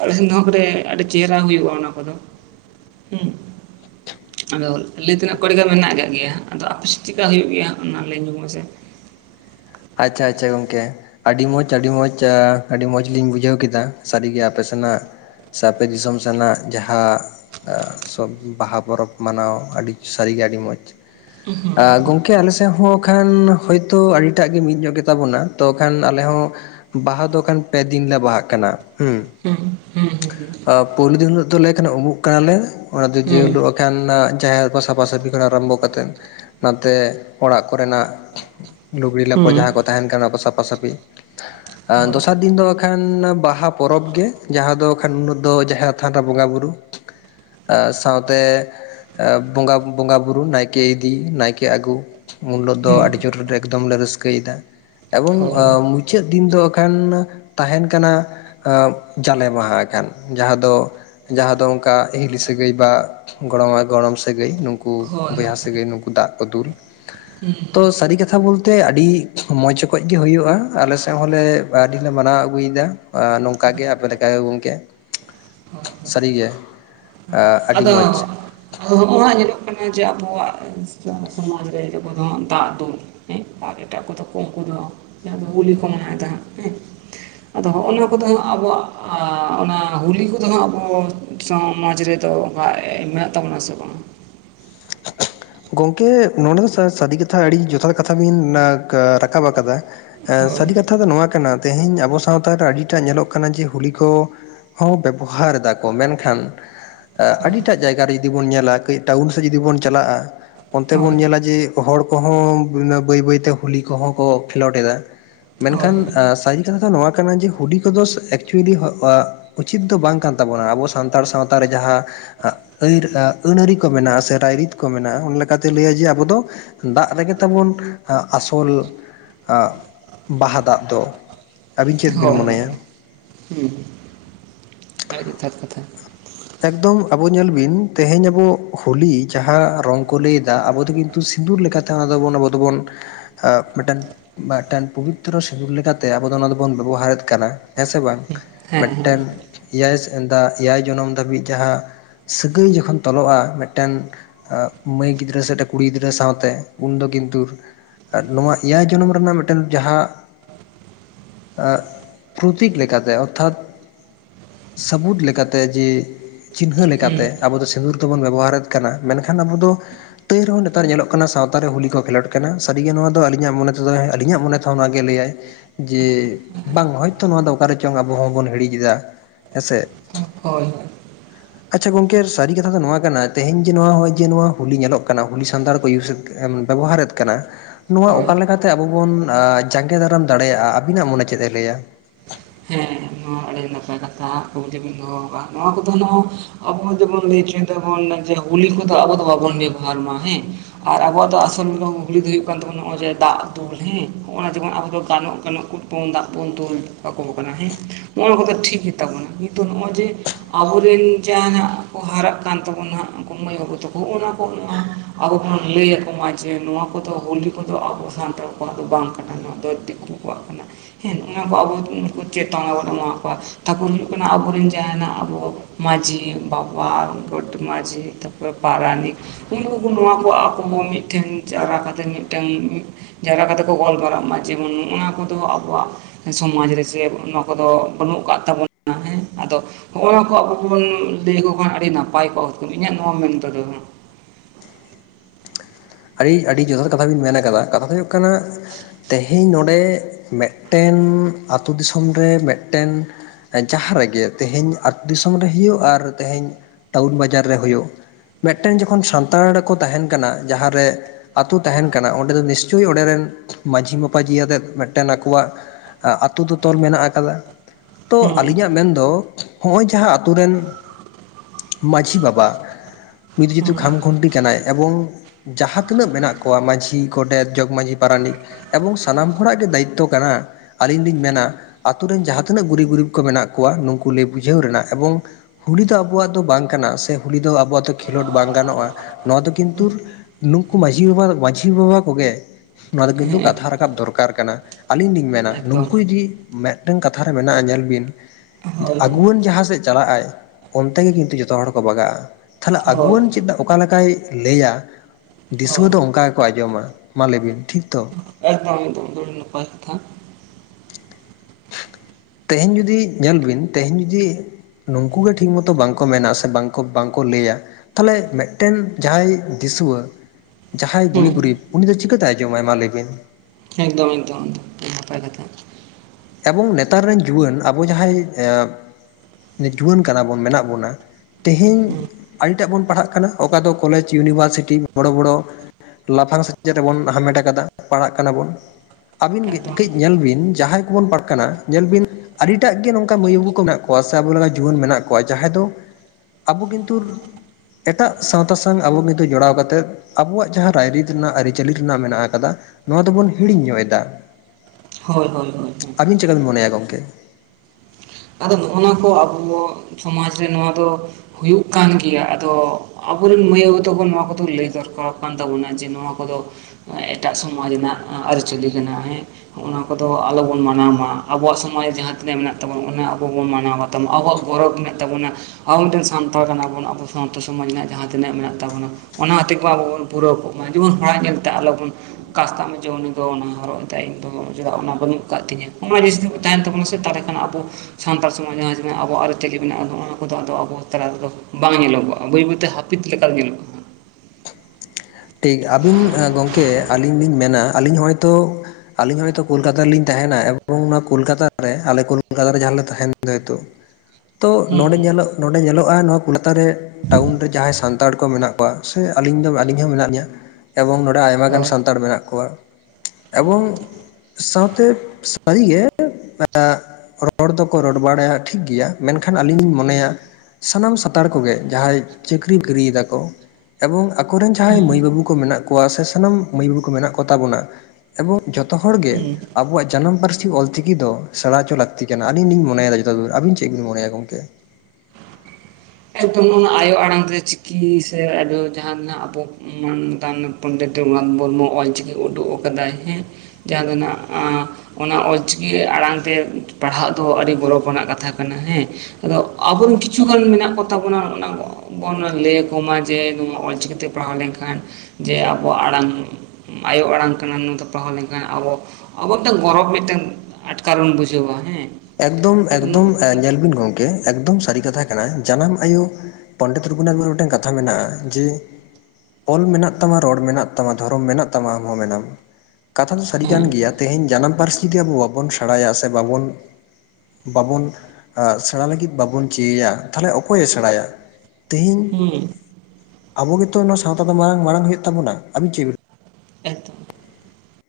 right: ᱟᱞᱮ ᱥᱮᱱ ᱫᱚ ᱦᱚᱸ ᱠᱟᱹᱴᱤᱡ ᱟᱹᱰᱤ ᱪᱮᱦᱨᱟ ᱦᱩᱭᱩᱜᱼᱟ ᱚᱱᱟ ᱠᱚᱫᱚ ᱦᱩᱸ ᱟᱫᱚ ᱞᱮᱭ ᱛᱤᱱᱟᱹᱜ ᱠᱚ ᱟᱹᱰᱤᱜᱟᱱ ᱢᱮᱱᱟᱜ ᱠᱟᱜ ᱜᱮᱭᱟ᱾ ᱟᱫᱚ ᱟᱯᱮᱥᱮᱫ ᱪᱮᱜᱠᱟ ᱦᱩᱭᱩᱜ ᱜᱮᱭᱟ ᱚᱱᱟ ᱞᱮᱭ ᱧᱚᱜ ᱢᱮᱥᱮ?
left: ᱟᱪᱪᱷᱟ ᱟᱪᱪᱷᱟ ᱜᱚᱝᱠᱮ ᱟᱹᱰᱤ ᱢᱚᱡᱽ, ᱟᱹᱰᱤ ᱢᱚᱡᱽ, ᱟᱹᱰᱤ ᱢᱚᱡᱽ, ᱞᱤᱧ ᱵᱩᱡᱷᱟᱹᱣ ᱠᱮᱫᱟ᱾ᱥᱟᱹᱨᱤᱜᱮ ᱟᱯᱮ ᱥᱮᱱᱟᱜ ᱥᱮ ᱟᱯᱮ ᱫᱤᱥᱚᱢ ᱥᱮᱱᱟᱜ ᱡᱟᱦᱟᱸ ᱥᱚᱵ ᱵᱟᱦᱟ ᱯᱚᱨᱚᱵᱽ ᱢᱟᱱᱟᱣ ᱟᱹᱰᱤ ᱥᱟᱹᱨᱤᱜᱮ ᱟᱹᱰᱤ ᱢᱚᱸᱡᱽ᱾
right: ᱦᱩᱸ
left: ᱟ ᱜᱚᱝᱠᱮ ᱟᱞᱮ ᱥᱮᱜ ᱦᱚᱸ ᱠᱷᱟᱱ ᱦᱳᱭᱛᱳ ᱟᱹᱰᱤ ᱴᱟᱜ ᱜᱮ ᱢᱤᱫ ᱧᱚᱜ ᱜᱮᱛᱟ ᱵᱚᱱᱟ ᱾ ᱛᱚ ᱠᱷᱟᱱ ᱟᱞᱮ ᱦᱚᱸ ᱵᱟᱦᱟ ᱫᱚ ᱠᱷᱟᱱ ᱯᱮ ᱫᱤᱱ ᱞᱮ ᱵᱟᱦᱟᱜ ᱠᱟᱱᱟ᱾ᱦᱩᱸ
right: ᱦᱩᱸ, ᱦᱩᱸ ᱦᱩᱸ ᱦᱩᱸ
left: ᱯᱩᱭᱞᱩ ᱫᱤᱱ ᱦᱤᱞᱳᱜ ᱫᱚᱞᱮ ᱠᱟᱱᱟ ᱩᱢᱩᱜ ᱠᱟᱱᱟᱞᱮ ᱚᱱᱟᱫᱚ
right: ᱦᱩᱸ
left: ᱡᱮ
right: ᱦᱩᱸ
left: ᱦᱳᱞᱳᱜ ᱟᱠᱷᱟᱱ ᱚᱱᱟ ᱡᱟᱦᱮᱨ ᱠᱚ ᱥᱟᱯᱷᱟᱥᱟᱹᱯᱷᱤ ᱠᱷᱚᱱ ᱟᱨᱟᱢᱵᱷᱚ ᱠᱟᱛᱮ ᱱᱟᱛᱮ ᱚᱲᱟᱜ ᱠᱚᱨᱮᱱᱟᱼᱜ ᱞᱩᱜᱽᱲᱤ ᱞᱟᱯᱚ
right: ᱦᱩᱸ
left: ᱡᱟᱦᱟᱸ ᱠᱚ ᱛᱟᱦᱮᱱ ᱠᱟᱱᱟ ᱚᱱᱟᱠᱚ ᱥᱟᱯᱷᱟ ᱥᱟᱹᱯᱷᱤ ᱮ
right: ᱦᱳᱭ
left: ᱫᱚᱥᱟᱨ ᱫᱤᱱ ᱫᱚ ᱮᱠᱷᱟᱱ ᱵᱟ ᱦᱟ ᱯᱚᱨᱚᱵᱽ ᱜᱮ ᱡᱟᱦᱟᱸ ᱫᱚ ᱠᱷᱟᱱ ᱫᱚ ᱡᱟᱦᱟᱸᱭᱟᱜ ᱛᱷᱟᱱ ᱨᱮ ᱵᱚᱸᱜᱟ ᱵᱩᱨᱩ᱾ ᱟᱸᱜ ᱥᱟᱶᱛᱮ ᱵᱚᱸᱜᱟ ᱵᱚᱸᱜᱟ ᱵᱩᱨᱩ ᱱᱟᱭᱠᱮ ᱤᱫᱤ ᱱᱟᱭᱠᱮ ᱟᱜᱩ ᱩᱱᱞᱚᱜ ᱫᱚ
right: ᱦᱩᱸ
left: ᱟᱹᱰᱤ ᱡᱳᱨ ᱮᱠᱫᱚᱢ ᱞᱮ ᱨᱟᱹᱥᱠᱟᱹᱭᱮᱫᱟ ᱮᱵᱚᱝ
right: ᱦᱳᱭ
left: ᱟᱼᱼ
right: ᱦᱳᱭ
left: ᱢᱩᱪᱟᱹᱫ ᱫᱤᱱ ᱫᱚ ᱠᱷᱟᱱ ᱛᱟᱦᱮᱱ ᱠᱟᱱᱟ ᱡᱟᱞᱮ ᱢᱟᱦᱟ ᱮᱠᱷᱟᱱᱼᱼ ᱡᱟᱦᱟᱸ ᱫᱚ ᱡᱟᱦᱟᱸ ᱫᱚ ᱚᱝᱠᱟ ᱦᱤᱞᱤ ᱥᱟᱹᱜᱟᱹᱭ ᱵᱟ ᱜᱚᱲᱚᱢᱟᱜ ᱜᱚᱲᱚᱢ ᱥᱟᱹᱜᱟᱹᱭ ᱱᱚᱼᱼ ᱝᱠᱳ
right: ᱦᱳᱭ ᱦᱳᱭ
left: ᱵᱚᱭᱦᱟ ᱥᱟᱹᱜᱟᱹᱭ ᱱᱩᱠᱩ ᱫᱟᱜ ᱠᱚ ᱫᱩᱞ
right: ᱦᱩᱸ ᱦᱩᱸ
left: ᱛᱚ ᱥᱟᱹᱨᱤ ᱠᱟᱛᱷᱟ ᱵᱚᱞᱼᱼ ᱛᱮ ᱟᱹᱰᱤ ᱢᱚᱸᱡᱽ ᱠᱚᱡ ᱜᱮ ᱦᱩᱭᱩᱜᱼᱟ ᱟᱞᱮᱥᱮᱜ ᱦᱚᱸᱞᱮ ᱟᱹᱰᱤᱞᱮ ᱢᱟᱱᱟᱣ ᱟᱹᱜᱩᱭᱮᱫᱟ ᱟ ᱱᱚᱝᱠᱟ ᱜᱮ ᱟᱯᱮ ᱞᱮᱠᱟ ᱜᱮ ᱜᱚᱝᱠᱮᱼᱼ ᱟᱹᱰᱤ
right: ᱟᱫᱚᱼᱼ
left: ᱢᱚᱸᱡᱽ
right: ᱟᱫᱚ ᱦᱚᱸᱜᱼᱚᱭ ᱦᱟᱸᱜ ᱧᱮᱞᱚᱜ ᱠᱟᱱᱟ ᱡᱮ ᱟᱵᱚᱣᱟᱜ ᱥᱚᱢᱟᱡ ᱨᱮ ᱟᱵᱚ ᱫᱚ ᱫᱟᱜ ᱫᱩᱞᱼᱼ ᱦᱮᱸ ᱟᱨ ᱮᱴᱟᱜ ᱠᱚᱫᱚ ᱠᱚᱢ ᱠᱚ ᱫᱚ ᱡᱟᱦᱟᱸ ᱫᱚ ᱦᱩᱞᱤ ᱠᱚ ᱢᱟᱱᱟᱣᱭᱮᱫᱟ ᱦᱟᱸᱜ ᱦᱮᱸᱼᱼ ᱟᱫᱚ ᱦᱚᱸᱜᱼᱚᱱᱟ ᱠᱚᱫᱚ ᱦᱟᱸᱜ ᱟᱵᱚᱣᱟᱜ ᱟ ᱚᱱᱟ ᱦᱩᱞᱤ ᱠᱚᱼᱼ ᱟᱫᱚ ᱦᱟᱸᱜ ᱟᱵᱚ ᱥᱚᱢᱟᱡᱽ ᱨᱮᱫᱚ ᱦᱟᱭ ᱢᱮᱱᱟᱜ ᱛᱟᱵᱚᱱᱟ ᱥᱮ ᱵᱟᱝ?
left: ᱜᱚᱝᱠᱮ ᱱᱚᱸᱰᱮ ᱫᱚ ᱥᱟ ᱥᱟᱫᱷᱤ ᱠᱟᱛᱷᱟ ᱟᱹᱲᱤ ᱡᱚᱛᱷᱟᱛ ᱠᱟᱛᱷᱟ ᱵᱤᱱ ᱠᱟ ᱨᱟᱠᱟᱵ ᱠᱟᱫᱟ᱾ ᱮᱸ
right: ᱦᱳᱭ
left: ᱥᱟᱹᱨᱤ ᱠᱟᱛᱷᱟ ᱫᱚ ᱱᱚᱣᱟ ᱠᱟᱱᱟ ᱛᱮᱦᱮᱧ ᱟᱵᱚ ᱥᱟᱶᱛᱟ ᱨᱮ ᱟᱹᱰᱤᱴᱟᱜ ᱧᱮᱞᱚᱜ ᱠᱟᱱᱟ ᱡᱮ ᱦᱩᱞᱤ ᱠᱚᱼᱼ ᱦᱚᱸ ᱵᱮᱵᱚᱦᱟᱨ ᱫᱟᱠᱚ ᱢᱮᱱ ᱠᱷᱟᱱ ᱟᱹᱰᱤᱴᱟᱜ ᱡᱟᱭᱜᱟ ᱨᱮ ᱡᱩᱫᱤ ᱵᱚᱱ ᱧᱮᱞᱟ ᱠᱟᱹᱡ ᱴᱟᱣᱩᱱ ᱥᱮᱫ ᱡᱩᱫᱤ ᱵᱚᱱ ᱪᱟᱞᱟᱜᱼᱟ ᱚᱱᱛᱮ
right: ᱦᱳᱭ
left: ᱵᱚᱱ ᱧᱮᱞᱟ ᱡᱮᱼᱼ ᱦᱚᱲ ᱠᱚᱦᱚᱸ ᱵᱟᱹᱭ ᱵᱟᱹᱭ ᱛᱮ ᱦᱩᱞᱤ ᱠᱚᱦᱚᱸ ᱠᱚ ᱠᱷᱮᱞᱳᱰ ᱮᱫᱟ
right: ᱦᱳᱭ ᱦᱳᱭ
left: ᱢᱮᱱᱠᱷᱟᱱ ᱥᱟᱹᱡᱤ ᱛᱷᱟ ᱠᱚᱫᱚ ᱱᱚᱣᱟ ᱠᱟᱱᱟ ᱡᱮ ᱦᱩᱰᱤ ᱠᱚᱫᱚ ᱮᱠᱪᱩᱭᱮᱞᱤ ᱦᱚᱜ ᱚᱼᱼ ᱩᱪᱤᱛ ᱫᱚ ᱵᱟᱝ ᱠᱟᱱ ᱛᱟᱵᱚᱱᱟ ᱟᱵᱚ ᱥᱟᱱᱛᱟᱲ ᱥᱟᱶᱛᱟ ᱨᱮ ᱡᱟᱦᱟᱸ ᱟᱹᱨ ᱟᱹᱱ ᱟᱹᱨᱤ ᱠᱚ ᱢᱮᱱᱟᱜᱼᱟ ᱥᱮ, ᱨᱟᱭ ᱨᱤᱛ ᱠᱚ ᱢᱮᱱᱟᱜᱼᱟ᱾ ᱚᱱ ᱞᱮᱠᱟᱛᱮ ᱞᱟᱹᱭᱟ ᱡᱮ ᱟᱵᱚ ᱫᱚ ᱫᱟᱜ ᱨᱮᱜᱮ ᱛᱟᱵᱚᱱ ᱟᱥᱚᱞᱼᱼ ᱟᱜ ᱵᱟᱦᱟ ᱫᱟᱜ ᱫᱚ᱾ ᱟᱹᱵᱤᱱ ᱪᱮᱫ ᱵᱤᱱ
right: ᱦᱳᱭ
left: ᱢᱚᱱᱮᱭᱟ
right: ᱦᱩᱸ ᱟᱜ ᱡᱚᱛᱷᱟᱛ ᱠᱟᱛᱷᱟ,
left: ᱮᱠᱫᱚᱢ ᱟᱵᱚ ᱧᱮᱞ ᱵᱤᱱ ᱛᱮᱦᱮᱧ ᱟᱵᱚ ᱦᱳᱞᱤ ᱡᱟᱦᱟᱸ ᱨᱚᱝ ᱠᱚ ᱞᱟᱹᱭ ᱫᱟ ᱟᱵᱚ ᱫᱚ ᱠᱤᱼᱼ ᱛᱩ ᱥᱤᱸᱫᱩᱨ ᱞᱮᱠᱟᱛᱮ ᱚᱱᱟ ᱫᱚ ᱵᱚᱱ ᱟᱵᱚ ᱫᱚᱵᱚᱱᱼᱼ ᱟ ᱢᱤᱫᱴᱮᱱ ᱢᱮᱫᱴᱟᱱ ᱯᱚᱵᱤᱛᱨᱚ ᱥᱤᱸᱫᱩᱨ ᱞᱮᱠᱟᱛᱮ ᱟᱵᱚ ᱫᱚ ᱚᱱᱟ ᱫᱚ ᱵᱚᱱ ᱵᱮᱵᱚᱦᱟᱨᱮᱫ ᱠᱟᱱᱟ᱾ ᱦᱮᱸ ᱥᱮ ᱵᱟᱝ
right: ᱦᱮᱸ ᱦᱮᱸ
left: ᱢᱤᱫᱴᱮᱱ ᱮᱭᱟᱭ ᱥᱮ ᱫᱟ ᱮᱭᱟᱭ ᱡᱚᱱᱚᱢ ᱫᱷᱟᱹᱵᱤᱡ ᱡᱟᱦᱟᱸᱼᱼ ᱥᱟᱹᱜᱟᱹᱭ ᱡᱚᱠᱷᱚᱱ ᱛᱚᱞᱚᱜᱼᱟ ᱢᱮᱫᱴᱮᱱᱼᱼ ᱟᱸ ᱢᱟᱹᱭ ᱜᱤᱫᱽᱨᱟᱹ ᱥᱮ ᱠᱩᱲᱤ ᱜᱤᱫᱽᱨᱟᱹ ᱥᱟᱶᱛᱮ ᱩᱱ ᱫᱚ ᱠᱤᱱᱛᱩᱼᱼ ᱟᱨ ᱱᱚᱣᱟ ᱮᱭᱟᱭ ᱡᱚᱱᱚᱢ ᱨᱮᱱᱟᱜ ᱢᱤᱫᱴᱮᱱ ᱡᱟᱦᱟᱸᱼᱼ ᱟᱜ ᱯᱨᱚᱛᱤᱠ ᱞᱮᱠᱟᱛᱮ, ᱚᱨᱛᱷᱟᱛ ᱥᱟᱹᱵᱩᱫ ᱞᱮᱠᱟᱛᱮ ᱡᱮ ᱪᱤᱱᱦᱟᱹ ᱞᱮᱠᱟᱛᱮ ᱟᱵᱚ ᱫᱚ ᱥᱤᱸᱫᱩᱨ ᱫᱚᱵᱚᱱ ᱵᱮᱵᱚᱦᱟᱨᱮᱫ ᱠᱟᱱᱟ ᱢᱮᱱᱠᱷᱟᱱ ᱟᱵᱚ ᱫᱚᱼᱼ ᱛᱟᱹᱭ ᱨᱮ ᱦᱚᱸ ᱱᱮᱛᱟᱨ ᱧᱮᱞᱚᱜ ᱠᱟᱱᱟ ᱥᱟᱶᱛᱟ ᱨᱮ ᱦᱩᱞᱤ ᱠᱚ ᱠᱷᱮᱞᱳᱰ ᱠᱟᱱᱟ ᱥᱟᱹᱨᱤ ᱜᱮ ᱱᱚᱣᱟ ᱫᱚ ᱟᱹᱞᱤᱧᱟᱜ ᱢᱚᱱᱮ ᱛᱮᱫᱚ ᱟᱹᱞᱤᱧᱟᱜ ᱢᱚᱱᱮᱼᱼ ᱛᱷᱚ ᱚᱱᱟ ᱜᱮ ᱞᱟᱹᱭ ᱟᱭ ᱡᱮ ᱵᱟᱝ ᱦᱚᱭᱛᱳ ᱱᱚᱣᱟ ᱫᱚ ᱚᱠᱟ ᱨᱮ ᱪᱚᱝ ᱟᱵᱚ ᱦᱚᱸ ᱵᱚᱱ ᱦᱤᱲᱤᱡ ᱫᱟ, ᱦᱮ ᱥᱮᱼᱼ
right: ᱚᱜᱼᱚᱭ,
left: ᱟᱪᱪᱷᱟ ᱜᱚᱝᱠᱮ ᱥᱟᱹᱨᱤ ᱠᱟᱛᱷᱟ ᱫᱚ ᱱᱚᱣᱟ ᱠᱟᱱᱟ ᱛᱮᱦᱮᱧ ᱡᱮ ᱱᱚᱣᱟ ᱱᱚᱜᱼᱚᱭ ᱡᱮ ᱱᱚᱣᱟ ᱦᱳᱞᱤ ᱧᱮᱞᱚᱜ ᱠᱟᱱᱟ ᱦᱳᱞᱤ ᱥᱟᱱᱛᱟᱲ ᱠᱚ ᱤᱭᱩᱥ ᱮᱫᱼᱼ ᱮᱢ ᱵᱮᱵᱚᱦᱟᱨᱮᱫ ᱠᱟᱱᱟ᱾ ᱱᱚᱣᱟ
right: ᱦᱳᱭ
left: ᱚᱠᱟ ᱞᱮᱠᱟᱛᱮ ᱟᱵᱚ ᱵᱚᱱ ᱮᱸ ᱡᱟᱸᱜᱮ ᱫᱟᱨᱟᱢ ᱫᱟᱲᱮᱭᱟᱜᱼᱟ ᱟᱹᱵᱤᱱᱟᱜ ᱢᱚᱱᱮ ᱪᱮᱫ ᱮ ᱞᱟᱹᱭᱟ?
right: ᱦᱮᱸ ᱱᱚᱣᱟ ᱟᱹᱰᱤ ᱱᱟᱯᱟᱭ ᱠᱟᱛᱷᱟ ᱜᱚᱝᱠᱮ ᱵᱤᱱ ᱫᱚᱦᱚ ᱠᱟᱜᱼᱟ, ᱱᱚᱣᱟ ᱠᱚᱫᱚ ᱟᱵᱚ ᱦᱚ ᱡᱮᱢᱚᱱ ᱞᱟᱹᱭ ᱪᱷᱚᱭ ᱫᱟᱵᱚᱱ ᱡᱮ ᱦᱩᱞᱤ ᱠᱚᱫᱚ ᱟᱵᱚ ᱫᱚ ᱵᱟᱵᱚᱱ ᱵᱮᱵᱟᱨ ᱢᱟ ᱦᱮᱸ ᱟᱨ ᱟᱵᱚᱣᱟᱜ ᱫᱚ ᱟᱥᱚᱞ ᱫᱚ ᱜᱩᱩᱽᱜᱞᱤ ᱫᱚ ᱦᱩᱭᱩᱜ ᱠᱟᱱ ᱛᱟᱵᱚᱱᱟ ᱱᱚᱜᱼᱚᱭ ᱡᱮ ᱫᱟᱜ ᱫᱩᱞ ᱦᱮᱸ ᱦᱚᱜᱼᱚᱱᱟ ᱡᱮᱢᱚᱱ ᱟᱵᱚ ᱫᱚ ᱜᱟᱱᱚᱜ ᱜᱟᱱᱚᱜ ᱠᱩᱫ ᱠᱚᱵᱚᱱ ᱫᱟᱜ ᱵᱚᱱ ᱫᱩᱞ ᱟᱠᱚ ᱠᱟᱱᱟ ᱦᱮᱸ ᱱᱚᱭᱟ ᱠᱚᱫᱚ ᱴᱷᱤᱠ ᱜᱮ ᱛᱟᱵᱚᱱᱟ ᱱᱤᱛᱚᱜ ᱱᱚᱜᱼᱚᱭ ᱡᱮ ᱟᱵᱚ ᱨᱮᱱ ᱡᱟᱦᱟᱸᱱᱟᱜ ᱠᱚ ᱦᱟᱨᱟᱜ ᱠᱟᱱ ᱛᱟᱵᱚᱱᱟ ᱦᱟᱸᱜ ᱩᱱᱠᱩ ᱢᱟᱹᱭ ᱵᱟᱹᱵᱩ ᱛᱟᱠᱚ ᱦᱚᱸᱜ ᱚᱱᱟ ᱠᱚ ᱱᱚᱣᱟ ᱟᱵᱚ ᱵᱚᱱ ᱞᱟᱹᱭᱟ ᱠᱚᱢᱟ ᱡᱮ ᱱᱚᱣᱟ ᱠᱚᱫᱚ ᱦᱳᱞᱤ ᱠᱚᱫᱚ ᱟᱵᱚ ᱥᱟᱱᱛᱟᱲ ᱠᱚᱣᱟᱜ ᱫᱚ ᱵᱟᱝ ᱠᱟᱱᱟ, ᱱᱚᱣᱟ ᱫᱚ ᱫᱤᱠᱩ ᱫᱤᱠᱩᱣᱟᱜ ᱠᱟᱱᱟ᱾ ᱦᱮᱸ ᱱᱚᱜ ᱚᱱᱟ ᱠᱚ ᱟᱵᱚ ᱩᱱᱠᱩ ᱪᱮᱛᱟᱣᱱᱟ ᱵᱚᱱ ᱮᱢᱟᱜ ᱠᱚᱣᱟ, ᱛᱟᱨ ᱯᱚᱨ ᱦᱩᱭᱩᱜ ᱠᱟᱱᱟ ᱟᱵᱚ ᱨᱮᱱ ᱡᱟᱦᱟᱸᱱᱟᱜ ᱟᱵᱚ ᱢᱟᱹᱡᱷᱤ ᱵᱟᱵᱟ, ᱜᱚᱴ ᱢᱟᱹᱡᱷᱤ ᱛᱟᱨᱯᱚᱨᱮ ᱯᱟᱨᱟᱱᱤᱠ, ᱩᱱᱠᱩ ᱠᱚ ᱵᱚᱱ [UNINTELLIGIBLE] ᱠᱚᱣᱟ, ᱟᱠᱚ ᱦᱚᱸ ᱢᱤᱫ ᱴᱷᱮᱱ ᱡᱟᱣᱨᱟ ᱠᱟᱛᱮᱫ ᱢᱤᱫᱴᱮᱝ ᱡᱟᱣᱨᱟ ᱠᱟᱛᱮ ᱠᱚ ᱜᱟᱞᱢᱟᱨᱟᱜ ᱢᱟ ᱡᱮᱢᱚᱱ ᱱᱚᱜᱼᱚᱱᱟ ᱠᱚᱫᱚ ᱟᱵᱚᱣᱟᱜ ᱥᱚᱢᱟᱡᱽ ᱨᱮ ᱥᱮ ᱟᱵᱚᱣᱟᱜ ᱱᱚᱣᱟ ᱠᱚᱫᱚ ᱵᱟᱹᱱᱩᱜ ᱠᱟᱜ ᱛᱟᱵᱚᱱᱟ, ᱦᱮᱸ ᱟᱫᱚ ᱦᱚᱸᱜ ᱱᱚᱣᱟ ᱠᱚ ᱟᱵᱚ ᱠᱚᱵᱚᱱ ᱞᱟᱹᱭᱟ ᱟᱠᱚ ᱠᱷᱟᱱ ᱟᱹᱰᱤ ᱱᱟᱯᱟᱭ ᱠᱚᱜᱼᱟ ᱦᱩᱛᱠᱟᱹᱢ ᱤᱧᱟᱜ ᱱᱚᱣᱟ ᱢᱮᱱ ᱛᱮᱫᱚ ᱦᱟᱸᱜ᱾
left: ᱟᱹᱰᱤ ᱟᱹᱰᱤ ᱡᱚᱛᱷᱟᱛ ᱠᱟᱛᱷᱟ ᱵᱤᱱ ᱢᱮᱱᱟ ᱠᱟᱫᱟ, ᱠᱟᱛᱷᱟ ᱫᱚ ᱦᱩᱭᱩᱜ ᱠᱟᱱᱟ ᱛᱮᱦᱮᱧ ᱱᱚᱰᱮ ᱢᱮᱫᱴᱮᱱ ᱟᱛᱩ ᱫᱤᱥᱚᱢ ᱨᱮ ᱢᱮᱫᱴᱮᱱ ᱡᱟᱦᱟᱸ ᱨᱮᱜᱮ ᱛᱮᱦᱤᱧ ᱟᱛᱩ ᱫᱤᱥᱚᱢ ᱨᱮ ᱦᱩᱭᱩᱜ ᱟᱨ ᱛᱮᱦᱤᱧ ᱴᱟᱣᱩᱱ ᱵᱟᱡᱟᱨ ᱨᱮ ᱦᱩᱭᱩᱜ, ᱢᱮᱫᱴᱮᱱ ᱡᱚᱠᱷᱚᱱ ᱥᱟᱱᱛᱟᱲ ᱠᱚ ᱛᱟᱦᱮᱸᱱ ᱠᱟᱱᱟ ᱡᱟᱦᱟᱸ ᱨᱮ ᱟᱛᱩ ᱛᱟᱦᱮᱸᱱ ᱠᱟᱱᱟ, ᱚᱸᱰᱮ ᱫᱚ ᱱᱤᱥᱪᱳᱭ ᱚᱸᱰᱮ ᱨᱮᱱ ᱢᱟᱹᱡᱷᱤ ᱢᱟᱯᱟᱡᱷᱤ ᱟᱛᱮᱫ ᱢᱤᱫᱴᱮᱱ ᱟᱠᱚᱣᱟᱜ ᱟᱛᱩ ᱫᱚ ᱛᱚᱞ ᱢᱮᱱᱟᱜ ᱟᱠᱟᱫᱟ᱾ ᱛᱚ ᱟᱹᱞᱤᱧᱟᱜ
right: ᱦᱩᱸ
left: ᱢᱮᱱ ᱫᱚ ᱦᱚᱸᱜ-ᱚᱭ ᱡᱟᱦᱟᱸ ᱟᱛᱳ ᱨᱮᱱ ᱢᱟᱺᱡᱷᱤ ᱵᱟᱵᱟ, ᱱᱤᱛ ᱡᱮᱦᱮᱛᱩ ᱠᱷᱟᱢ ᱠᱷᱩᱱᱴᱤ ᱠᱟᱱᱟᱭ ᱮᱵᱚᱝ ᱡᱟᱦᱟᱸ ᱛᱤᱱᱟᱹᱜ ᱢᱮᱱᱟᱜ ᱠᱚᱣᱟ ᱢᱟᱺᱡᱷᱤ, ᱜᱚᱰᱮᱛ, ᱡᱚᱜᱽ ᱢᱟᱺᱡᱷᱤ, ᱯᱟᱨᱟᱱᱤᱠ, ᱮᱵᱚᱝ ᱥᱟᱱᱟᱢ ᱦᱚᱲᱟᱜ ᱜᱮ ᱫᱟᱭᱤᱠᱛᱚ ᱠᱟᱱᱟ᱾ ᱟᱹᱞᱤᱧ ᱞᱤᱧ ᱢᱮᱱᱟ ᱟᱛᱩ ᱨᱮᱱ ᱡᱟᱦᱟᱸ ᱛᱤᱱᱟᱹᱜ ᱜᱩᱨᱤᱵ ᱜᱩᱨᱤᱵ ᱠᱚ ᱢᱮᱱᱟᱜ ᱠᱚᱣᱟ ᱱᱩᱠᱩ ᱞᱟᱹᱭ ᱵᱩᱡᱷᱟᱹᱣ ᱨᱮᱱᱟᱜ, ᱮᱵᱚᱝ ᱦᱩᱞᱤ ᱫᱚ ᱟᱵᱚᱣᱟᱜ ᱫᱚ ᱵᱟᱝ ᱠᱟᱱᱟ ᱥᱮ ᱦᱩᱞᱤ ᱫᱚ ᱟᱵᱚᱣᱟᱜ ᱫᱚ ᱠᱷᱮᱞᱳᱰ ᱵᱟᱝ ᱜᱟᱱᱚᱜᱼᱟ, ᱱᱚᱣᱟ ᱫᱚ ᱠᱤᱱᱛᱩ ᱱᱩᱝᱠᱩ ᱢᱟᱡᱷᱤ ᱵᱟᱵᱟ ᱢᱟᱡᱷᱤ ᱵᱟᱵᱟ ᱠᱚᱜᱮ ᱱᱚᱣᱟ ᱫᱚ ᱠᱤᱱᱛᱩ
right: ᱦᱮᱸ
left: ᱠᱟᱛᱷᱟ ᱨᱟᱠᱟᱵ ᱫᱚᱨᱠᱟᱨ ᱠᱟᱱᱟ᱾ ᱟᱞᱤᱧ ᱞᱤᱧ ᱢᱮᱱᱟ
right: ᱮᱠᱫᱚᱢ
left: ᱱᱩᱠᱩ ᱡᱤ ᱢᱮᱫᱴᱟᱝ ᱠᱟᱛᱷᱟ ᱨᱮ ᱢᱮᱱᱟᱜᱼᱟ ᱧᱮᱞ ᱵᱤᱱ,
right: ᱦᱳᱭ ᱦᱳᱭ
left: ᱟᱜᱷᱩᱣᱟᱹᱱ ᱡᱟᱦᱟᱸ ᱥᱮᱜ ᱪᱟᱞᱟᱜ ᱟᱭ ᱚᱱᱛᱮ ᱜᱮ ᱠᱤᱱᱛᱩ ᱡᱚᱛᱚ ᱦᱚᱲ ᱠᱚ ᱵᱟᱜᱟᱜᱼᱟ᱾ ᱛᱟᱦᱚᱞᱮ ᱟᱜᱷᱩᱣᱟᱹᱱ ᱪᱮᱫ ᱚᱠᱟ ᱞᱮᱠᱟᱭ ᱞᱟᱹᱭᱟ ᱫᱤᱥᱩᱣᱟᱹ
right: ᱦᱳᱭ
left: ᱫᱚ ᱚᱱᱠᱟ ᱜᱮᱠᱚ ᱟᱸᱡᱚᱢᱟ, ᱢᱟ ᱞᱟᱹᱭ ᱵᱤᱱ ᱴᱷᱤᱠ ᱛᱚ?
right: ᱮᱠᱫᱚᱢ ᱮᱠᱫᱚᱢ [INAUDIBLE] ᱱᱟᱯᱟᱭ ᱠᱟᱛᱷᱟ᱾
left: ᱛᱮᱦᱮᱧ ᱡᱩᱫᱤ ᱧᱮᱞ ᱵᱤᱱ ᱛᱮᱦᱮᱧ ᱡᱩᱫᱤ ᱱᱩᱝᱠᱩ ᱜᱮ ᱴᱷᱤᱠ ᱢᱚᱛᱚ ᱵᱟᱝ ᱠᱚ ᱢᱮ ᱥᱮ ᱵᱟᱝ ᱠᱚ ᱵᱟᱝ ᱠᱚ ᱞᱟᱹᱭᱟ, ᱛᱟᱦᱟᱞᱮ ᱢᱮᱫᱴᱮᱱ ᱡᱟᱦᱟᱸᱭ ᱫᱤᱥᱩᱣᱟᱹ ᱡᱟᱦᱟᱸᱭ
right: ᱦᱩᱸ
left: ᱜᱩᱱᱤ ᱜᱩᱨᱤᱵᱽ ᱩᱱᱤ ᱫᱚ ᱪᱤᱠᱟᱹᱛᱮᱭ ᱟᱸᱡᱚᱢᱟᱭ, ᱢᱟ ᱞᱟᱹᱭ ᱵᱤᱱ?
right: ᱮᱠᱫᱚᱢ ᱮᱠᱫᱚᱢ ᱮᱠᱫᱚᱢ, ᱟᱰᱤ ᱱᱟᱯᱟᱭ ᱠᱟᱛᱷᱟ᱾
left: ᱮᱵᱚᱝ ᱱᱮᱛᱟᱨ ᱨᱮᱱ ᱡᱩᱣᱟᱹᱱ ᱟᱵᱚ ᱡᱟᱦᱟᱸᱭ ᱮᱸ, ᱡᱩᱣᱟᱹᱱ ᱠᱟᱱᱟ ᱵᱚᱱ ᱢᱮᱱᱟᱜ ᱵᱚᱱᱟ᱾ ᱛᱮᱦᱤᱧ
right: ᱦᱩᱸ
left: ᱟᱹᱰᱤ ᱴᱟᱜ ᱵᱚᱱ ᱯᱟᱲᱦᱟᱜ ᱠᱟᱱᱟ ᱚᱠᱟ ᱫᱚ ᱠᱚᱞᱮᱡᱽ, ᱤᱭᱩᱱᱤᱵᱷᱟᱨᱥᱤᱴᱤ ᱵᱚᱲᱚ ᱵᱚᱲᱚ ᱞᱟᱯᱷᱟᱝ ᱥᱮᱪᱮᱫ ᱨᱮᱵᱚᱱ ᱦᱟᱢᱮᱴ ᱟᱠᱟᱫᱟ, ᱯᱟᱲᱦᱟᱜ ᱠᱟᱱᱟ ᱵᱚᱱ ᱟᱹᱵᱤᱱ ᱜᱮ
right: ᱮᱠᱫᱚᱢ
left: ᱠᱟᱹᱡ ᱧᱮᱞ ᱵᱤᱱ ᱡᱟᱦᱟᱸᱭ ᱠᱚᱵᱚᱱ [INAUDIBLE] ᱠᱟᱱᱟ, ᱧᱮᱞ ᱵᱤᱱ ᱟᱹᱰᱤ ᱴᱟᱜ ᱜᱮ ᱱᱚᱝᱠᱟ ᱢᱟᱹᱭ ᱵᱟᱹᱵᱩ ᱠᱚ ᱢᱮᱱᱟᱜ ᱠᱚᱣᱟ ᱥᱮ ᱟᱵᱚ ᱞᱮᱠᱟ ᱡᱩᱣᱟᱹᱱ ᱢᱮᱱᱟᱜ ᱠᱚᱣᱟ, ᱡᱟᱦᱟᱸᱭ ᱫᱚ ᱟᱵᱚ ᱠᱤᱱᱛᱩ ᱮᱴᱟᱜ ᱥᱟᱶᱛᱟ ᱥᱟᱝ ᱟᱵᱚ ᱱᱤᱛᱚᱜ ᱡᱚᱲᱟᱣ ᱠᱟᱛᱮᱫ ᱟᱵᱚᱣᱟᱜ ᱡᱟᱦᱟᱸ ᱨᱟᱭᱨᱤᱛ ᱨᱮᱱᱟᱜ ᱟᱹᱨᱤ ᱪᱟᱹᱞᱤ ᱨᱮᱱᱟᱜ ᱢᱮᱱᱟᱜ ᱟᱠᱟᱫᱟ, ᱱᱚᱣᱟ ᱫᱚᱵᱚᱱ ᱦᱤᱲᱤᱧ ᱧᱚᱜ ᱮᱫᱟ᱾
right: ᱦᱳᱭ ᱦᱳᱭ ᱦᱳᱭ ᱦᱳᱭ᱾
left: ᱟᱹᱵᱤᱱ ᱪᱮᱫ ᱠᱟ ᱵᱤᱱ ᱢᱚᱱᱮᱭᱟ ᱜᱚᱝᱠᱮ?
right: ᱟᱫᱚ ᱱᱚᱜᱼᱚᱱᱟ ᱠᱚ ᱟᱵᱚ ᱥᱚᱢᱟᱡᱽ ᱨᱮ ᱱᱚᱣᱟ ᱫᱚ ᱦᱩᱭᱩᱜ ᱠᱟᱱ ᱜᱮᱭᱟ, ᱟᱫᱚ ᱟᱵᱚ ᱨᱮᱱ ᱢᱟᱹᱭ ᱵᱟᱹᱵᱩ ᱛᱟᱠᱚ ᱱᱚᱣᱟ ᱠᱚᱫᱚ ᱞᱟᱹᱭ ᱫᱚᱨᱠᱟᱨᱚᱜ ᱠᱟᱱ ᱛᱟᱵᱚᱱᱟ, ᱡᱮ ᱱᱚᱣᱟ ᱠᱚᱫᱚ ᱮᱴᱟᱜ ᱥᱚᱢᱟᱡᱽ ᱨᱮᱱᱟᱜ ᱟᱹᱨᱤ ᱪᱟᱹᱞᱤ ᱠᱟᱱᱟ ᱦᱮᱸ ᱦᱚᱱᱟ ᱠᱚᱫᱚ ᱟᱞᱚᱵᱚᱱ ᱢᱟᱱᱟᱣ ᱢᱟ ᱟᱵᱚᱣᱟᱜ ᱥᱚᱢᱟᱡᱽ ᱡᱟᱦᱟᱸ ᱛᱤᱱᱟᱹᱜ ᱢᱮᱱᱟᱜ ᱛᱟᱵᱚᱱᱟ᱾ ᱚᱱᱟ ᱟᱵᱚ ᱵᱚᱱ ᱢᱟᱱᱟᱣ ᱵᱟᱛᱟᱣ ᱢᱟ ᱟᱵᱚᱣᱟᱜ ᱜᱚᱨᱚᱵᱽ ᱢᱮᱱᱟᱜ ᱛᱟᱵᱚᱱᱟ᱾ ᱟᱵᱚ ᱢᱤᱫᱴᱮᱱ ᱥᱟᱱᱛᱟᱲ ᱠᱟᱱᱟ ᱵᱚᱱ ᱟᱵᱚ ᱥᱟᱶᱛᱟ ᱥᱚᱢᱟᱡᱽ ᱨᱮᱱᱟᱜ ᱡᱟᱦᱟᱸ ᱛᱤᱱᱟᱹᱜ ᱢᱮᱱᱟᱜ ᱛᱟᱵᱚᱱᱟ ᱚᱱᱟ ᱦᱚᱛᱮᱫ ᱟᱵᱚ ᱵᱚᱱ ᱯᱩᱨᱟᱹᱣ ᱠᱚᱜ ᱢᱟ ᱡᱮᱢᱚᱱ ᱦᱚᱲᱟᱜ ᱧᱮᱞᱛᱮ ᱟᱞᱚᱵᱚᱱ ᱠᱟᱥᱛᱟᱜ ᱟᱢ ᱡᱮᱢᱚᱱ ᱫᱚ ᱚᱱᱟ ᱦᱚᱨᱚᱜ ᱮᱫᱟᱭ ᱤᱧ ᱫᱚ ᱪᱮᱫᱟᱜ ᱚᱱᱟ ᱵᱟᱹᱱᱩᱜ ᱠᱟᱜ ᱛᱤᱧᱟᱹ ᱚᱱᱟ ᱡᱤᱱᱤᱥ ᱜᱮᱵᱚᱱ ᱛᱟᱦᱮᱱ ᱛᱟᱵᱚᱱᱟ ᱥᱮ ᱛᱟᱦᱮᱞᱮ ᱠᱷᱟᱱ ᱟᱵᱚ ᱥᱟᱱᱛᱟᱲ ᱥᱚᱢᱟᱡᱽ ᱡᱟᱦᱟᱸ ᱟᱵᱚᱣᱟᱜ ᱟᱹᱨᱤᱪᱟᱹᱞᱤ ᱢᱮᱱᱟᱜᱼᱟ ᱟᱫᱚ ᱚᱱᱟ ᱠᱚᱫᱚ ᱟᱫᱚ ᱟᱵᱚ ᱛᱟᱞᱟ ᱨᱮᱫᱚ ᱵᱟᱝ ᱧᱮᱞᱚᱜᱚᱜᱼᱟ ᱵᱟᱹᱭ ᱵᱟᱹᱭ ᱛᱮ ᱦᱟᱯ ᱯᱤᱛ ᱞᱮᱠᱟ ᱧᱮᱞᱚᱜᱼᱟ᱾
left: ᱴᱷᱤᱠ ᱟᱹᱵᱤᱱ ᱟᱸ ᱜᱚᱝᱠᱮ ᱟᱹᱞᱤᱧ ᱞᱤᱧ ᱢᱮᱱᱟ ᱟᱞᱤᱧ ᱦᱚᱭᱛᱚ ᱟᱞᱤᱧ ᱦᱚᱭᱛᱚ ᱠᱳᱞᱠᱟᱛᱟ ᱨᱮᱞᱤᱧ ᱛᱟᱦᱮᱱᱟ ᱮᱵᱚᱝ ᱚᱱᱟ ᱠᱳᱞᱠᱟᱛᱟ ᱨᱮ ᱟᱞᱮ ᱠᱳᱞᱠᱟᱛᱟ ᱨᱮ ᱡᱟᱦᱟᱸ ᱞᱮ ᱛᱟᱦᱮᱱ ᱫᱚ ᱦᱚᱭᱛᱚ ᱛᱚ
right: ᱦᱩᱸ
left: ᱱᱚᱸᱰᱮ
right: ᱦᱩᱸ
left: ᱧᱮᱞᱚᱜ ᱱᱚᱸᱰᱮ ᱧᱮᱞᱚᱜᱼᱟ ᱱᱚᱣᱟ ᱠᱳᱞᱟᱛᱟ ᱨᱮ ᱴᱟᱣᱩᱱ ᱨᱮ ᱡᱟᱦᱟᱸᱭ ᱥᱟᱱᱛᱟᱲ ᱠᱚ ᱢᱮᱱᱟᱜ ᱠᱚᱣᱟ ᱥᱮ ᱟᱞᱤᱧ ᱫᱚ ᱟᱞᱤᱧ ᱦᱚᱸ ᱢᱮᱱᱟᱜ ᱧᱟᱸ ᱮᱵᱚᱝ ᱱᱚᱸᱰᱮ ᱟᱭᱢᱟ ᱜᱟᱱ
right: ᱦᱳᱭ
left: ᱥᱟᱱᱛᱟᱲ ᱢᱮᱱᱟᱜ ᱠᱚᱣᱟ ᱮᱵᱚᱝ ᱥᱟᱶ ᱛᱮ ᱥᱟᱹᱨᱤ ᱜᱮ [UNINTELLIGIBLE] ᱨᱚᱲ ᱫᱚᱠᱚ ᱨᱚᱲ ᱵᱟᱲᱟᱭᱟ ᱴᱷᱤᱠ ᱜᱮᱭᱟ ᱢᱮᱱᱠᱷᱟᱱ ᱟᱞᱤᱧ ᱞᱤᱧ ᱢᱚᱱᱮᱭᱟ ᱥᱟᱱᱟᱢ ᱥᱟᱛᱟᱲ ᱠᱚᱜᱮ ᱡᱟᱦᱟᱸᱭ ᱪᱷᱟᱹᱠᱨᱤ ᱵᱟᱹᱠᱨᱤᱭ ᱫᱟᱠᱚ ᱮᱵᱚᱝ ᱟᱠᱚ ᱨᱮᱱ
right: ᱦᱩᱸ
left: ᱡᱟᱦᱟᱸᱭ ᱢᱟᱹᱭ ᱵᱟᱹᱵᱩ ᱠᱚ ᱢᱮᱱᱟᱜ ᱠᱚᱣᱟ ᱥᱮ ᱥᱟᱱᱟᱢ ᱢᱟᱹᱭ ᱵᱟᱹᱵᱩ ᱠᱚ ᱢᱮᱱᱟᱜ ᱠᱚᱛᱟ ᱵᱚᱱᱟ ᱮᱵᱚᱝ ᱡᱷᱚᱛᱚ ᱦᱚᱲ ᱜᱮ
right: ᱦᱩᱸ
left: ᱟᱵᱚᱣᱟᱜ ᱡᱟᱱᱟᱢ ᱯᱟᱹᱨᱥᱤ ᱚᱞ ᱪᱤᱠᱤ ᱫᱚ ᱥᱮᱬᱟ ᱦᱚᱪᱚ ᱞᱟᱹᱠᱛᱤ ᱠᱟᱱᱟ ᱟᱹᱞᱤᱧ ᱞᱤᱧ ᱢᱚᱱᱮᱭᱟ ᱡᱚᱛᱚ ᱫᱩᱨ ᱟᱵᱤᱱ ᱪᱮᱫ ᱵᱤᱱ ᱢᱚᱱᱮᱭᱟ ᱜᱚᱝᱠᱮ?
right: ᱮᱠᱫᱚᱢ ᱱᱚᱱᱟ ᱟᱭᱳ ᱟᱲᱟᱝ ᱛᱮ ᱪᱤᱠᱤ ᱥᱮ ᱟᱫᱚ ᱡᱟᱦᱟᱸᱱᱟᱜ ᱟᱵᱚ ᱢᱟᱱᱚᱛᱟᱱ ᱯᱚᱱᱰᱤᱛ ᱨᱟᱹᱜᱷᱩᱱᱟᱛᱷ ᱢᱩᱨᱢᱩ ᱚᱞᱪᱤᱠᱤ ᱩᱰᱩᱜ ᱠᱟᱫᱟᱭ ᱦᱮᱸ ᱡᱟᱦᱟᱸ ᱫᱚ ᱱᱟᱸᱜ-ᱟᱸ ᱚᱱᱟ ᱚᱞᱪᱤᱠᱤ ᱟᱲᱟᱝ ᱛᱮ ᱯᱟᱲᱦᱟᱜ ᱫᱚ ᱟᱹᱰᱤ ᱜᱚᱨᱚᱵᱽ ᱟᱱᱟᱜ ᱠᱟᱛᱷᱟ ᱠᱟᱱᱟ᱾ ᱦᱮᱸ ᱟᱫᱚ ᱟᱵᱚ ᱨᱮᱱ ᱠᱤᱪᱷᱩ ᱜᱟᱱ ᱢᱮᱱᱟᱜ ᱠᱚᱛ ᱛᱟᱵᱩᱱᱟ ᱚᱱᱟ ᱵᱚᱱ ᱞᱟᱹᱭ ᱟᱠᱚ ᱢᱟ ᱡᱮ ᱱᱚᱣᱟ ᱚᱞᱪᱤᱠᱤ ᱛᱮ ᱯᱟᱲᱦᱟᱣ ᱞᱮᱱᱠᱷᱟᱱ ᱡᱮ ᱟᱵᱚᱣᱟᱜ ᱟᱲᱟᱝ ᱟᱭᱳ ᱟᱲᱟᱝ ᱠᱟᱱᱟ ᱱᱚᱣᱟ ᱛᱮ ᱯᱟᱲᱦᱟᱣ ᱞᱮᱱᱠᱷᱟᱱ ᱟᱵᱚ ᱟᱵᱚ ᱛᱮ ᱜᱚᱨᱚᱵᱽ ᱢᱤᱫᱴᱮᱱ ᱟᱴᱠᱟᱨ ᱵᱚᱱ ᱵᱩᱡᱷᱟᱹᱣᱟ ᱦᱮᱸ᱾
left: ᱮᱠᱫᱚᱢ
right: ᱟᱫᱚ
left: ᱮᱠᱫᱚᱢ ᱮᱸᱻ ᱧᱮᱞ ᱵᱤᱱ ᱜᱚᱝᱠᱮ᱾ ᱮᱠᱫᱚᱢ ᱥᱟᱹᱨᱤ ᱠᱟᱛᱷᱟ ᱠᱟᱱᱟ, ᱡᱟᱱᱟᱢ ᱟᱭᱳ ᱯᱚᱱᱰᱤᱛ ᱨᱟᱹᱜᱷᱩᱱᱟᱛᱷ ᱢᱩᱨᱢᱩ ᱢᱤᱫᱴᱮᱱ ᱠᱟᱛᱷᱟ ᱢᱮᱱᱟᱜᱼᱟ᱾ ᱡᱮ ᱚᱞ ᱢᱮᱱᱟᱜ ᱛᱟᱢᱟ ᱨᱚᱲ ᱢᱮᱱᱟᱜ ᱛᱟᱢᱟ ᱫᱷᱚᱨᱚᱢ ᱢᱮᱱᱟᱜ ᱛᱟᱢᱟ ᱟᱢᱦᱚᱸ ᱢᱮᱱᱟᱢ᱾ ᱠᱟᱛᱷᱟ ᱫᱚ ᱥᱟᱹᱨᱤ
right: ᱦᱮᱸ
left: ᱠᱟᱱ ᱜᱮᱭᱟ ᱛᱮᱦᱤᱧ ᱡᱟᱱᱟᱢ ᱯᱟᱹᱨᱥᱤ ᱡᱩᱫᱤ ᱟᱵ ᱵᱟᱵᱚᱱ ᱥᱮᱬᱟᱭᱟ ᱥᱮ ᱵᱟᱵᱚᱱ ᱵᱟᱵᱚᱱ ᱟᱸ ᱥᱮᱬᱟ ᱞᱟᱹᱜᱤᱫ ᱵᱟᱵᱚᱱ ᱪᱟᱹᱭᱟ ᱛᱟᱦᱞᱮ ᱚᱠᱚᱭᱮ ᱥᱮᱬᱟᱭᱟ᱾ ᱛᱮᱦᱮᱧ
right: ᱦᱮᱸ
left: ᱟᱵᱚᱜᱮᱛᱚ ᱱᱚᱣᱟ ᱥᱟᱶᱛᱟ ᱫᱚ ᱢᱟᱝ ᱢᱟᱲᱟᱝ ᱦᱩᱭᱩᱜ ᱛᱟᱵᱚᱱᱟ᱾ ᱟᱵᱤᱱ ᱪᱮᱫ
right: ᱮᱠᱫᱚᱢ